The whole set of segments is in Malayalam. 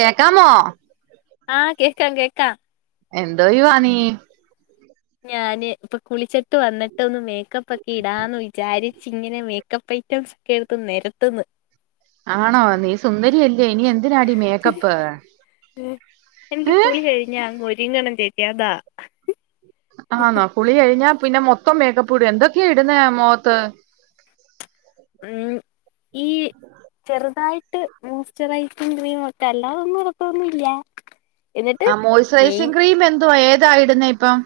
കേക്കാമോ ആഹ് കേക്കാം കേക്കാം എന്തോ യുവാനീ ഞാന് ഇപ്പൊ കുളിച്ചിട്ട് വന്നിട്ടോന്ന് മേക്കപ്പ് ഒക്കെ ഇടാന്ന് വിചാരി ഇച്ച് ഇങ്ങനെ മേക്കപ്പ് ഐറ്റംസ് ഒക്കെ എടുത്ത് നിരത്ത്ന്ന് ആണോ നീ സുന്ദരിയല്ലേ ഇനി എന്തിനാടീ മേക്കപ്പ് എനിക്ക് ഏ കുളി കഴിഞ്ഞ ഒരിങ്ങണം ചേച്ചി അതാ ആന്നോ കുളി കഴിഞ്ഞാ പിന്നെ മൊത്തം മേക്കപ്പ് ഇടും എന്തൊക്കെയാ ഇടുന്നേ മോത്ത് ഉം, ഈ. ചെറുതായിട്ട് മോസ്ചറൈസിക്രീമക്കെ അല്ലാതെന്നുടാത്തോന്നുല്ല ആ മോയ്സ്ചറൈസിംഗ ക്രീം എന്തുവാ ഏതായി ഇടുന്നേ ഇപ്പം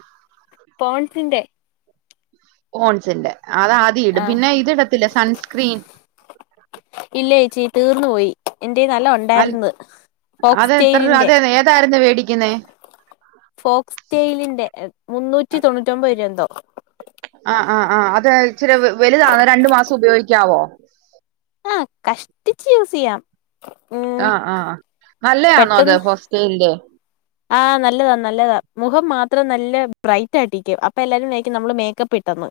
പോൺസിന്റെ ഹോൺസിന്റെ അത് ആദ്യം ഇടും ആഹ് പിന്നെ ഇത് ഇടത്തില്ല സൺസ്ക്രീൻ ഇല്ല ചേച്ചി തീർന്നു പോയി എന്റെയിൽ നല്ല അൽ ഉണ്ടായിന്ന് പോക്സ് അത് എത്ര രൂ സ്റ്റെയിലിന്റെ അത് ഏതായിരുന്നു മേടിക്കുന്നേ ഫോക്സ്റ്റെയിലിന്റെ മുന്നൂറ്റി തൊണ്ണൂറ്റൊമ്പത് രൂപ എന്തോ ആ ആ ആ അത് ഇച്ചിരി വലുതാ രണ്ടു മാസം ഉപയോഗിക്കാവോ ആ കഷ്ടിച്ച് യൂസ് യ്യാം ആ ആനല്ലയാണോ പെട്ടെന്ന് അത് ഫോക്സ്റ്റൈലിന്റെ ആഹ് നല്ലതാ നല്ലതാ മുഖം മാത്രം നല്ല ബ്രൈറ്റ് ആയിട്ടിക്കും അപ്പൊ എല്ലാരുംനയിക്കും നമ്മള് മേക്കപ്പ് ഇട്ടന്ന്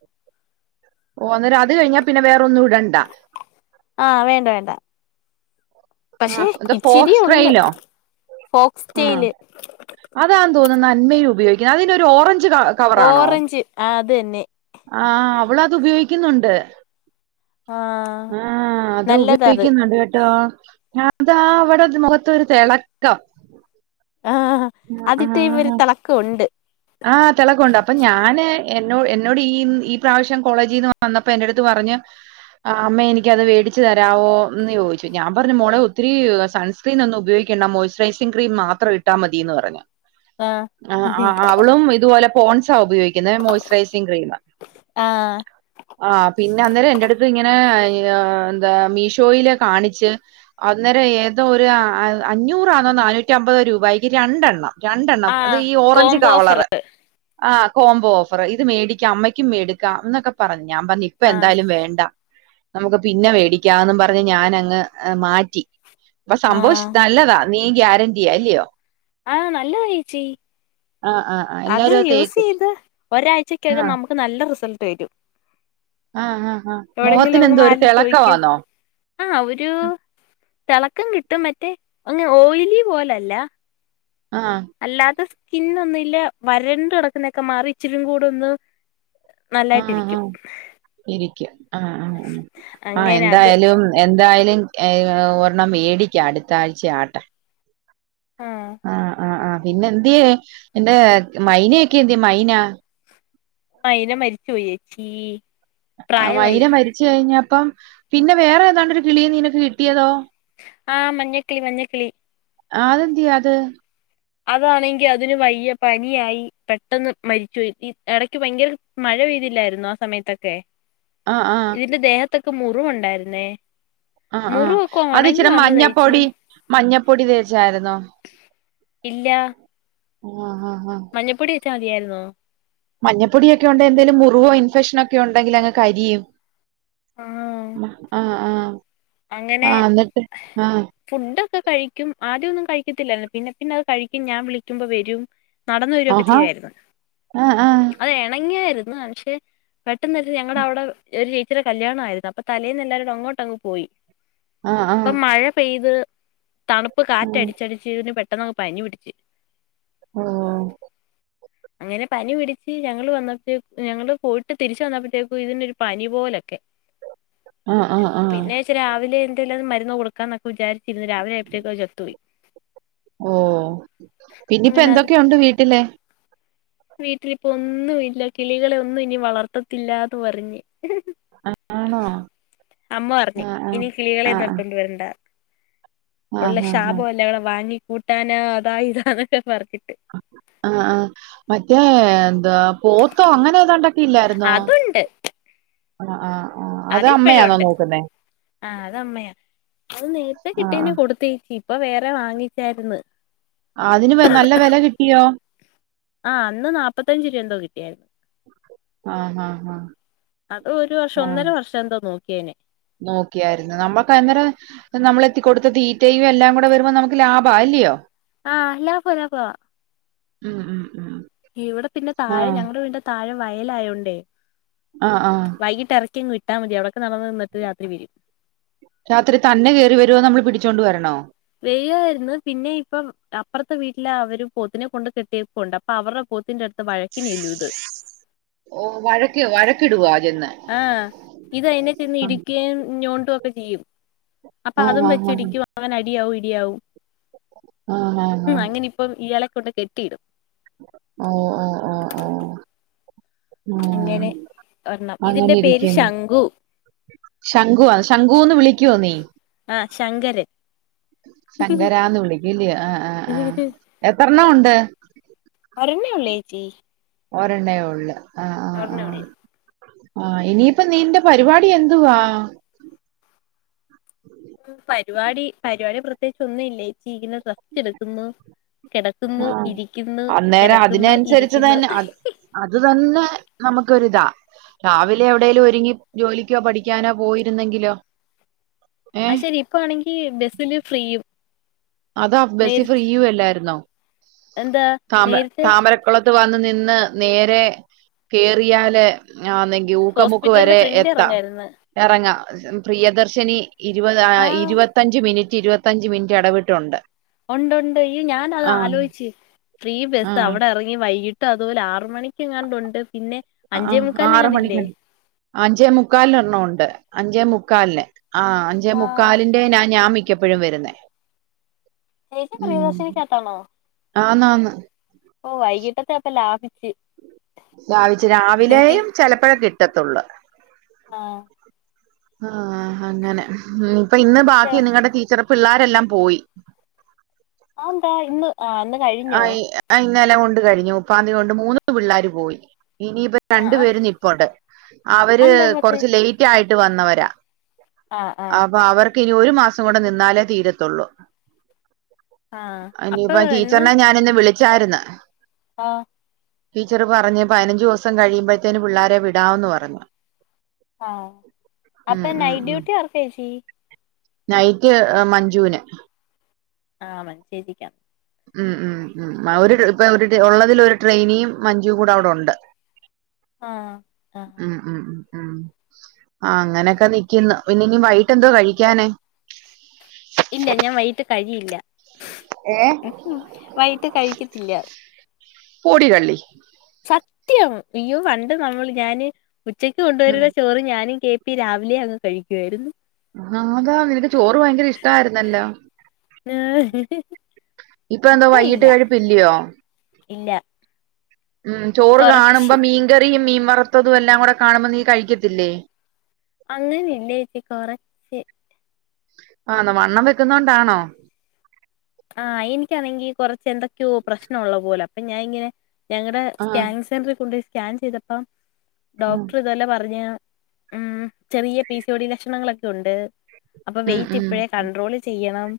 ഓ അന്നേരം അത് കഴിഞ്ഞാ പിന്നെ വേറ ഒന്നും ഇടണ്ട ആഹ് വേണ്ട വേണ്ട ആ പക്ഷെ എന്താ ഇച്ചിരിയേ ഉള്ള് ഫോസ്ട്രയിലോ ഫോക്സ് ആ ടെയില് അതാതോന്നുന്നു അന്മയും ഉപയോഗിക്കുന്നത് അതിന് ഒരു ഓറഞ്ച് ക ഓറഞ്ച് അതന്നെ ആ അവളത് ഉപയോഗിക്കുന്നുണ്ട് ആഹ ആഹ അത് ഉപയോഗിക്കുന്നുണ്ട് കേട്ടോ ഞ അതാ, അവിടെ ത് മുഖത്തോരു തെ ളക്കം. ആഹ് അതിട്ട് കയ്യുമ്പ ഒരു ആഹ് തെളക്കം ഉണ്ട്. ആഹ് തിളക്കോ ണ്ട് അപ്പൊ ഞാന് എന്നോ എന്നോട് ഈ ഈ പ്രാവശ്യം കോളേജി ന്ന് വന്നപ്പോ എന്റടുത്ത് പറഞ്, ആഹ്, അമ്മേ എനിക്കത് വേടിച്ച് തരവോ ന്ന് ചോദിച്ചു? ഞാൻ പറഞ്ഞു മോളെ ഒത്തിരി സൺസ്... ക്രീൻ ഒന്ന് ഉപയോഗികണ്ട മോയ്സ്റൈസിങ് ക്രീം മാത്രം ഇട്ടാ മതിന്ന് പറഞ്ഞു ആഹ് അഹ്, അഹ്, അഹ്, അവളും ഇതുപോലെ പോൺസ ഉപയോഗിക്കുന്നത്. മോയ്സറൈസിങ് ക്രീമാ. ആഹ്. ആഹ്, പിന്നെ അന്നേരം എന്റടുത്ത് ഇങ്ങനെ എന്താ മീഷോയില് കാണിച്ച്. അന്നേരം ഏതോ ഒരു അഞ്ഞൂറാന്നോ നാനൂറ്റി അമ്പത് രൂപയ്ക്ക് രണ്ടെണ്ണം. രണ്ടെണ്ണം. അത് ആഹ് ഈ ഓറഞ്ച് കോംബോ ഓഫർ കവളറ്. ആ കോംബോ ഓഫർ ഇത് മേടിക്കാം അമ്മയ്ക്കും മേടിക്കാം എന്നൊക്കെ പറഞ്ഞ് ഞാൻ പറഞ് ഇപ്പ ഇപ്പ ആഹ് എന്തായാലും വേണ്ട? നമുക്ക് പിന്നെ വേടിക്കാംന്ന് പറഞ്ഞ് ഞാൻ അങ്ങ് ഹ് മാറ്റി. അപ്പ ആഹ് സംഭവിശ് നല്ലതാ നീ ഗ്യാരന്റിയാ ല്യോ ആഹ നല്ലതയെച്ചി ആ ആ ആ അത് എല്ലാരും യൂസ തേക്കും യ്ത്, ആ ഒരാഴ്ചക്കകം നമുക്ക് നല്ല റിസൾട്ട് വരും. ആ ആ് ആാ മോഹത്തിന് എന്തോ ഒരു തിളക്കവന്നോ ആഹ ഒരു തിളക്കം കിട്ടും മറ്റേ അങ്ഓയിലി പോലല്ല ആഹ അല്ലാത്ത സ്കിനൊന്നും ല്ല. വരണ്ട് കിടക്കുന്നൊക്കെ മാറി ഇച്ചിരിം കൂടോന്ന്.. ആ ആ നല്ലായിട്ടിരിക്കും. ഇരിക്കും ആ ആ ഉ ആഹ അങ്ങനെ അത് എന്തായാലും എന്തായാലും ഏ ഒരെണ്ണം മേടിക്കാം അടുത്താഴ്ചആട്ടെ! ആഹ് ആഹ ആ് ആ് പിന്നെ എന്ദ്യേ എന്റെ മൈനൊയോക്കെ യന്ത്യേ മൈന മൈന മരിചോയേച്ചീ ആ മൈന മരിച്ചഴിഞ്ഞപ്പം പിന്നെ വേറെ ഏതാണ്ട ഒരു കിളിയെ നിനക്ക് കിട്ടിയതോ? ആഹ മഞ്ഞക്കിളി മഞ്ഞക്കിളി ആ അതെന്ദ്യേ അത് അതാണെങ്കി അതിന് വയ്യ പനിയായി പെട്ടെന്ന് മരിചോയി ഈ ഇടക്ക് ഭയങ്കര മഴ പെയ്തില്ലായിരുന്നോ ആ സമയത്തൊക്കെ? [inaudible] ഇതിന്റെ ദേഹത്തൊക്കെ മുറിവുണ്ടായിരുന്നേ? ആഹ്, ആഹ്, മുറിവൊക്കെ അത് ഒണങ്ങി ഇച്ചരി വന്നതാ ചേച്ചി മഞ്ഞപ്പൊടി മഞ്ഞപ്പൊടി തേച്ചായിരുന്നോ? ഇല്ലാ ആഹ് ആഹ് ആഹ് മഞ്ഞപ്പൊടിയെച്ച മതിയായിരുന്നോ മഞ്ഞപ്പൊടി യൊക്കെ ഉണ്ടെങ്കിൽ എന്ദേലും മുറിവോ ഇൻഫെക്ഷനൊക്കെ ഉണ്ടെങ്കിൽ അങ് കരിയും ആഹ് ആഹ് ആഹ അങ്ങനെ? ഫുഡൊക്കെ കഴിക്കും ആദ്യന്നും കഴിക്കത്തില്ലയിരുന്നു പിന്നെ പിന്നെ അത് കൈക്യും ഞാൻ വിളിക്കുമ്പോ വരും നടന്ന് വരു വോക്കെ ആഹാ ചെയ്യുവായിരു ന്നോ? ആഹ് ആഹ് അത് ഇണങ്ങിയായിരുന്. പെട്ടെന്ന് ഒരീസം ഞങ്ങഡാവിടെ ഒരു ചേച്ചിടെ കല്യാണആയിരുന്നു അപ്പൊ തലേന്ന് എല്ലാരുടെ അങ്ങോട്ട അങ്ങ് പോയി ആഹ് അപ്പ ആഹ് മഴ പെയ്ത് തണുപ്പ് ആഹ് കാറ്റടിച്ചടിച്ച് ഇവെന് പെ പെട്ടന്നങ്ങ് പനി പിടിച്ച്. ആഹ് അങ്ങനെ പനി പിടിച്ച് ഞങ്ങള് വന്നപ്പയേ, ഞങ്ങള് പോയിട്ട് തിരിച്ച് വന്നപ്പഴത്തേക്കും ഇതിനൊരു പനി പോലൊക്കേ. ആഹ് ആഹ് ആഹ് ച്ച് രാവിലെയെന്തേലും അത് മരുന്ന് കൊടുക്കാന്നെക്കെ വിചാരിച്ചിരുന്നു. രാവിലെയായപ്പഴേത്തേക്കത് ചത്ത് പോയി. ഓഹ് പിന്നിപ്പ അങ്ങനെ അത് എന്തൊക്കെയൊണ്ട് വീട്ടില് വീട്ടിലിപ്പോ ഒന്നും ഇല്ല. കിളികളെയൊന്നും ഇനി വളർത്തത്തില്ലാന്ന് പറഞ്ഞ്. ആണോ? അമ്മ പറഞ്ഞ്, ആഹ് ആഹ് ഇനി കിളികളെ ആഹ് തൊട്ടോണ്ട്‌ വരണ്ട. ഉള്ള ആഹ് ആഹ് ശാപയെല്ലാക്കൂടെ വാങ്ങി കൂട്ടാനാ. അതാ ഇതാന്നൊക്കെ പറഞ്ഞിട്ട്. ആഹ് ആഹ് മറ്റേ എന്തൊ പോത്തോ അങ്ങനെ ഏതാണ്ട് ഇല്ലാരുന്നോ? അതുണ്ട് ആഹ് ആഹ് ആഹ് അത് അതിപ്പഴും അമ്മയാന്നോ ഉണ്ട് നോക്കുന്നേ? ആഹ് അതമ്മയാ! അത് നേരത്തെ ആഹ് കിട്ടിയേന്നെ കൊടുത്തേക്ക്. ഇപ്പ വേറെ വാങ്ങിച്ചാരുന്ന് ആഹ് അതിന് വെ നല്ല വെല കിട്ടിയോ? ആ അന്ന് നാപ്പത്തഞ്ച് രൂപന്തോ കിട്ടിയേ. ആഹ് ആഹ് ആഹ് അത് ഒരു വർഷോ ഒന്നര വർഷം എന്തോ നോക്കിയേനി നോക്കിയാരുന്നു. നമ്മക്ക് അന്നേരം നമ്മളെത്തി കൊടുത്ത ദീത്തയും എല്ലാക്കൂടെ വരുമ്പോ നമ്മുക്ക് ലാഭായൽയോ? ആഹ് ലാഭവ ലാഭവ. ഉം ഉം ഉം ഇവെടെ പിന്നെ താഴെ ആഹ് ഞങ്ങടെ വീടിന്റെ താഴെ വയലായോണ്ടേ. അ ആഹ് വൈകിട്ടെറക്കിയങ്ങ് വിട്ടാ മതി. അവെടക്കെ നടന്നു തിന്നിട്ട് രാത്രി വെരും. രാത്രി തന്നെ കേറി വെരോ, നമ്മള് പിടിച്ചോണ്ട് വരണോ? വെരുവാരുന്നു. പിന്നെ ഇപ്പ അപ്പറത്തെ വീട്ടിലവര് പോത്തിനെ കൊണ്ട് കെട്ടിയപ്പോണ്ട് അപ്പ അവർ പോത്തിന്റെടുത്ത് വഴക്കിനു എല്ലുയിത്. ഓഹ് വഴക്ക് വഴക്കിടുവാ ചെന്ന്. ആഹ്. ഇത് അതിനെ ചെന്ന് ഇടിക്കയും ഞോണ്ടുവെക്കെ ചെയ്യും. അപ്പ ആ അതും ആ വെച്ചിടിക്കും. അങ്ങനെ അടിയാവും ഇടിയാവും ആ ആ. ആ. ഉം അങ്ങനെയി ഇപ്പം ഇയാളെ കൊണ്ട് കെട്ടിയിടും. അ അഹ് ആ ആഹ ആഹ് അങ്ങനെ ഒരെണ്ണം ഇതിന്റെ അങ്ങനെ പേര് ഇരിക്കുന്ന് ശംഖു ശംഖുവാ. ശംഖൂന്ന് വിളിക്കോ നീ? ആ ശങ്കരൻ ശങ്കരാന്ന് വിളിക്കുല്‌യോ ആഹ് [unintelligible] എത്രണ്ണംഉണ്ട്? വരണില്ല്യേച്ചി ഒരെണ്ണയോ ഉള്ള ആഹ് [unintelligible] ആ ഇനിയിപ്പ നിന്റെ പരിപാടി എന്തുവാ പരിപാടി പരിപാടി പ്രത്യേകിച്ച് ഒന്നും ഇല്ലേച്ചി. ഇങ്ങനെ റെസ്റ്റെടുക്കുന്നു. കെടക്കുന്നു, ആ ഇരിക്കുന്നു. അന്നേരം കെടക്കുന്നു, അതിനനുസരിച്ച് ഇരിക്കുന്നു. തന്നെ ഹ്ഹി അത് ഹി അത് തന്നെ നമ്മൊക്കൊരിതാ. രാവിലെയെവിടേലും ഒരുങ്ങി ജോലിക്കോ പഠിക്കാനോ പോയിരുന്നെങ്കിലോ. ഏ അ ശെരി ഇപ്പയാണെങ്കി ബസില് ഫ്രീയും. അതാ ബസി നേരത്തെ ഫ്രീയുമല്ലായിരുന്നോ? എന്താ താമ നേരത്തെ താമര പക്കുളത്ത് വന്ന് നിന്ന് നേരെ കേറിയാല് ആന്നേ യൂക്കമുക്ക് ഹോസ്പിറ്റലിന്റെ വരെ ഫ്രണ്ട് എത്താം. ഇറങ്ങായിരുന്നു ഇറങ്ങാം പ്രിയദർശിനി ഇരുപത് ആ ആഹ് ഇരുപത്തഞ്ച് മിനിറ്റ് ഇരുപത്തഞ്ച് മിനിറ്റ് ഇടവിട്ട് റ്റുണ്ട് ഉണ്ട് ഉണ്ട് ഈ ഞാൻ അത് ആലോചിച്ച് ഫ്രീ ബസ് ആഹ് അവിടെ ഇറങ്ങി വൈകിട്ട് അതുപോലെ ആറ് മണിക്ക് ഇങ്ങാനുണ്ട് പിന്നെ അഞ്ചേ ആഹ് ആറ് മുക്കാലിനെങ്ങാണ്ട് ഇല്ലേ മണിക്കുണ്ട് അഞ്ചേ മുക്കാലിന് ഒരണ്ണമൊണ്ട് അഞ്ചേ മുക്കാലിന് ആ അഞ്ചേ ആഹ് മുക്കാലിന്റെ എ ഞാൻ മിക്കപ്പോഴും വരുന്നേ ചേച്ചി ഉം പ്രിയദർശിനിക്കകത്താണോ ആന്ന് ആന്ന് ഓ വൈകീട്ടത്തെ അപ്പം ലാഭിച്ച് ലാഭിച്ച് രാവിലെയും ചിലപ്പോഴ കിട്ടത്തുള്ളൂ ആഹ് ആഹ് അങ്ങനെ ഇപ്പൊ ഇന്ന് ശോ ബാക്കി നിങ്ങളുടെ ടീച്ചർപ്പ പിള്ളരെല്ലാം പോയി ആന്താ ഇന്ന് ആ- ആഹ് ഇന്നലെ കൊണ്ട് കഴിഞ്ഞു മുപ്പാന്തിയതി കൊണ്ട് മൂന്ന് പിള്ളേർ പോയി ഇനിയിപ്പോ ആഹ് രണ്ടു ആഹ് പേര് നിപ്പുണ്ട് അവര് അതെന്താ പറ്റെ കൊറച്ച് ലേറ്റ് ആയിട്ട് വന്നവരാ ആഹ് ആഹ് അപ്പൊ അവർക്ക് ഇനി ഒരു മാസം നിന്നാലേ തീരത്തുള്ളു ആഹ് അപ്പൊ എന്ന് ഞാനിന്ന് വിളിച്ചായിരിന്ന് ആഹ് ടീച്ചർ പറഞു പതിനഞ്ച് ദിവസം കഴിയുമ്പോഴത്തേന് പിള്ളോരെ വിടാന്ന് പറഞ്ഞു ആഹ് ഉം അപ്പൊ ഉം നൈറ്റ് ഉം ഡ്യൂട്ടി ആർക്കാ ഏച്ചി നൈറ്റ് അ മഞ്ജുവിന് ആഹ് ചേച്ചി ക്കാം ഉം ഉം ഉം ഒരു ഇപ്പൊ ഒരു ഉള്ളതിൽ ഒരു ട്രെയിനിയും മഞ്ചും കൂടെ അവിടെ ഉണ്ട് ആഹ് ആഹ് ഉം ഉം ആഹ് അങ്ങനെയൊക്കെ നിക്കന്ന് പിന്നെ ഇനി വൈകിട്ട് എന്തോ കഴിക്കാന് ഇല്ല ഞാൻ വൈകിട്ട് കഴിയില്ല ഏഹ് മ് വൈകിട്ട് കഴിക്കത്തില്ല പൊടി കള്ളി സത്യം ഇയ്യോ പണ്ട് നമ്മൾ ഞാനെ ഉച്ചക്ക് ഉം. കൊണ്ടുവരുന്ന ചോറ് ഞാനും കേ പീ രാവിലെ അങ്ങ് കഴിക്കുവായിരുന്നു നാതാ നിനക്ക് ചോറ് ഭയങ്കര ഇഷ്ടമായിരുന്നല്ലോ ആഹ് ഇപ്പ എന്തോ വൈകിട്ട് കഴിപ്പ് ഇല്ലയോ ഇല്ല ഉം ചോറ് കാണുമ്പോ കൊറച്ച് മീൻകറിയും മീൻ വറുത്തതും എല്ലാം കൂടെ കാണുമ്പോ നീ കഴിക്കത്തില്ലേ അങ്ങനെയ ഇല്ല ചഏച്ചി കുറെ ആന്ന് വണ്ണം വെക്കുന്നതൊണ്ടാണോ ആഹ് എനിക്കാണെങ്കി കുറച്ച് എന്തൊക്കെയോ പ്രശ്നം ഉള്ള പോലെ അപ്പൊ ഞാന ഇങ്ങനെ ഞങ്ങളടെ ആ സ്കാനിങ് സെന്റർ കൊണ്ടുപോയി സ്കാൻ ചെയ്തപ്പ ഉം ഡോക്ടർ ഇതു പോല്ലേ പറഞ്ഞ് ഉം ചെറിയ പി സി ഒ ഡി ലക്ഷണങ്ങളൊക്കെ ഉണ്ട് അപ്പൊ വെയ്റ്റ് ഇപ്പോഴേ കണ്ട്രോള് ചെയ്യണം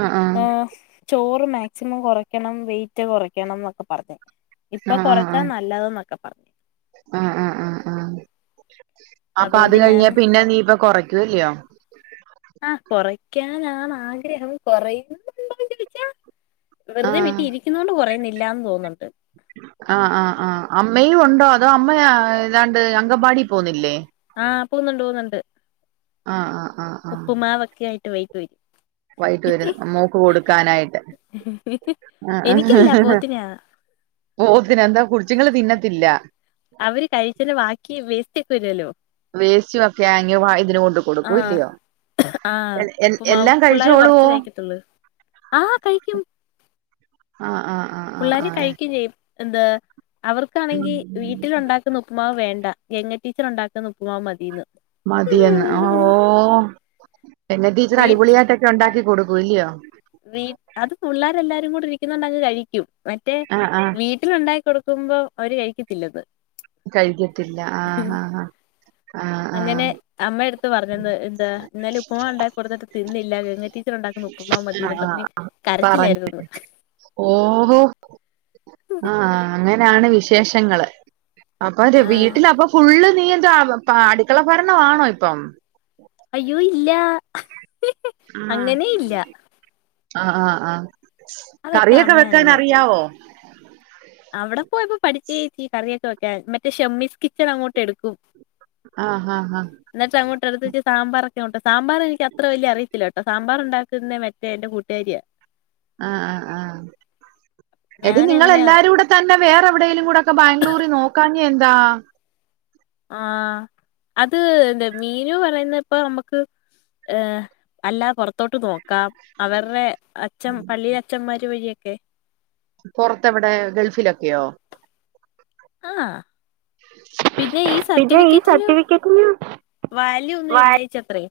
ആഹ് ആഹ് ആഹ് ചോറ് മാക്സിമം കുറക്കണം വെയിറ്റ് കുറയ്ക്കണം എന്നൊക്കെ പറഞ് ആ ഇപ്പൊ കുറച്ചാ നല്ലത് എന്നൊക്കെ പറഞ്ഞു ആഹ് ആഹ് ആഹ് അഹ് അപ്പൊ അത് അതുകൊണ്ട് ഞാൻ കഴിഞ്ഞാ പിന്നെ നീപ്പൊ കുറയ്ക്കുവല്ലയോ ആഹ കുറയ്ക്കാനാണ് ആഗ്രഹം കുറയുന്നുണ്ടോന്ന് ചോദിച്ചാ ആ വെറുതെ വിറ്റി ഇരിക്കുന്നോണ്ട് കുറയുന്നില്ലാന്ന് തോന്നുന്നുണ്ട് ആഹ് ആഹ് ആഹ് അമ്മയും ഉണ്ടോ അതോ അമ്മ ഏതാണ്ട് അങ്കവാടി പോന്നില്ലേ ആഹ് പോകുന്നുണ്ട് പോകുന്നുണ്ട് ആഹ് ആഹ് ആഹ് ഉപ്പുമാവൊക്കെ ആയിട്ട് വൈകിടു വരും വൈകീട്ട് വരും മോൾക്ക് കൊടുക്കാനായിട്ട് ആ എനിക്കല്ല ആഹ് [unintelligible] പോത്തിനാ പോത്തിന് എന്താ കുടിച്ചിങ്കൽ തിന്നത്തില്ല അവര് കഴിചീൽ ബാക്കി വേസ്റ്റക്ക വരുല്ലല്ലോ വേസ്റ്റ് ഒക്കെ അങ്ങ് വാ ഇതിന് കൊണ്ട് കൊടുക്കും അല്ലിയോ ആഹ് ഉപ്പ്മാവ് പിള്ളേർ കഴിച്ചോളുവോ കുറച്ച് കഴിക്കത്തുള്ളു, ആഹ് കഴിക്കും ആഹ് ആഹ് ആഹ് ആഹ് പിള്ളാര് ആഹ് കഴിക്കയും എന്താ അവർക്കാണെങ്കി വീട്ടിൽ ഉണ്ടാക്കുന്ന ഉപ്പു്മാവ് വേണ്ട ഗെങ്ങാടീച്ചർ ഉണ്ടാക്കുന്ന ഉപ്പ്മാവ് മതീന്ന് മതിയന്ന് ഓഹ് [unintelligible] ടീച്ചർ വീട്ട് അടിപൊളിയായിട്ടൊക്കെ ഉണ്ടാക്കി കൊടുക്കൂ ഇല്ലയോ വീ അത് പിള്ളേരെ എല്ലാരും കൂടെ ഇരിക്കുന്നുണ്ട അങ്ങ് കഴിക്കും മറ്റേ ആഹ് ആഹ് വീ വീട്ടിൽ ഉണ്ടാക്കി കൊടുക്കുമ്പോ അവര് കഴിക്കത്തില്ലത് കഴിക്കത്തില്ല ആഹ് ആഹ് ആഹ് ആഹ് അങ്ങനെ അമ്മ എടുത്ത് പറഞ്ഞെന്ന് എന്താ ഇന്നലെ ഉപ്പ്മാവ് ഉണ്ടാക്കി കൊടുത്തിട്ട് തിന്നില്ല ഗംഗ ടീച്ചർ ഉണ്ടാക്കുന്ന ഉപ്പ്മാവ് മതിയന്ന് ആഹ് പറഞ്ഞ് പറഞ്ഞു കരച്ചിലായിരുന്നുന്ന് ഓഹോ ആഹ് അങ്ങനെയാണ് വിശേഷങ്ങള് അപ്പൊ അവന്റെ ആ വീട്ടില അപ്പൊ ഫുള്ള് നീയെന്താ അടുക്കള ഭരണം ആണോ ഇപ്പം അയ്യോ ഇല്ല ഉം അങ്ങനെ ഇല്ല ആഹ് ആഹ് ആഹ് അതൊക്കെ കറിയൊക്കെ അമ്മ അങ്ങ് വെക്കാൻ നോക്കോളും അറിയാവോ അവിടെ പോയപ്പോ പഠിച്ചേച് കറിയൊക്കെ വെക്കാൻ മറ്റേ ഷെമ്മിസ് കിച്ചൺ അങ്ങോട്ട് എടുക്കും ആഹ് ആഹ് ആഹ് എന്നിട്ട് അങ്ങോട്ട്ടുത്ത് സാമ്പാർ ഒക്കെ ഉണ്ടാക്കും സാമ്പാർ എനിക്ക് അത്ര വലിയ അറയില്ല കേട്ടോ സാമ്പാർണ്ടാക്കുന്നേ മറ്റേ എന്റെ കൂട്ടുകാരിയാ ആഹ് ആഹ് ആഹ് എടി ഞാൻ നിങ്ങൾ അങ്ങനെ എല്ലാരൂടെ തന്നെ വേറെ എവിടെകൂടെ ഒക്കെ ബാംഗ്ലൂരിൽ നോക്കാഞ്ഞത് എന്താ ആ അത് എന്താ മീനു പറയുന്നത് ഇപ്പൊ നമ്മക്ക് ഏഹ് അല്ല പുറത്തോട്ട് നോ ക്കാം അവരുടെ അച്ഛൻ പള്ളി അഛന്മാര് വഴിയൊക്കെ പുറത്തു എവിടെ ഗൾഫിലൊക്കെയോ ആഹ് പിന്നെ ഈ പിന്നെ ഈ സർട്ടിഫിക്കറ്റിന് സർട്ടിഫിക്കറ്റിന് വാല്യൂ വ ഒന്നും ഇല്ല ചേച്ചി അത്രയേ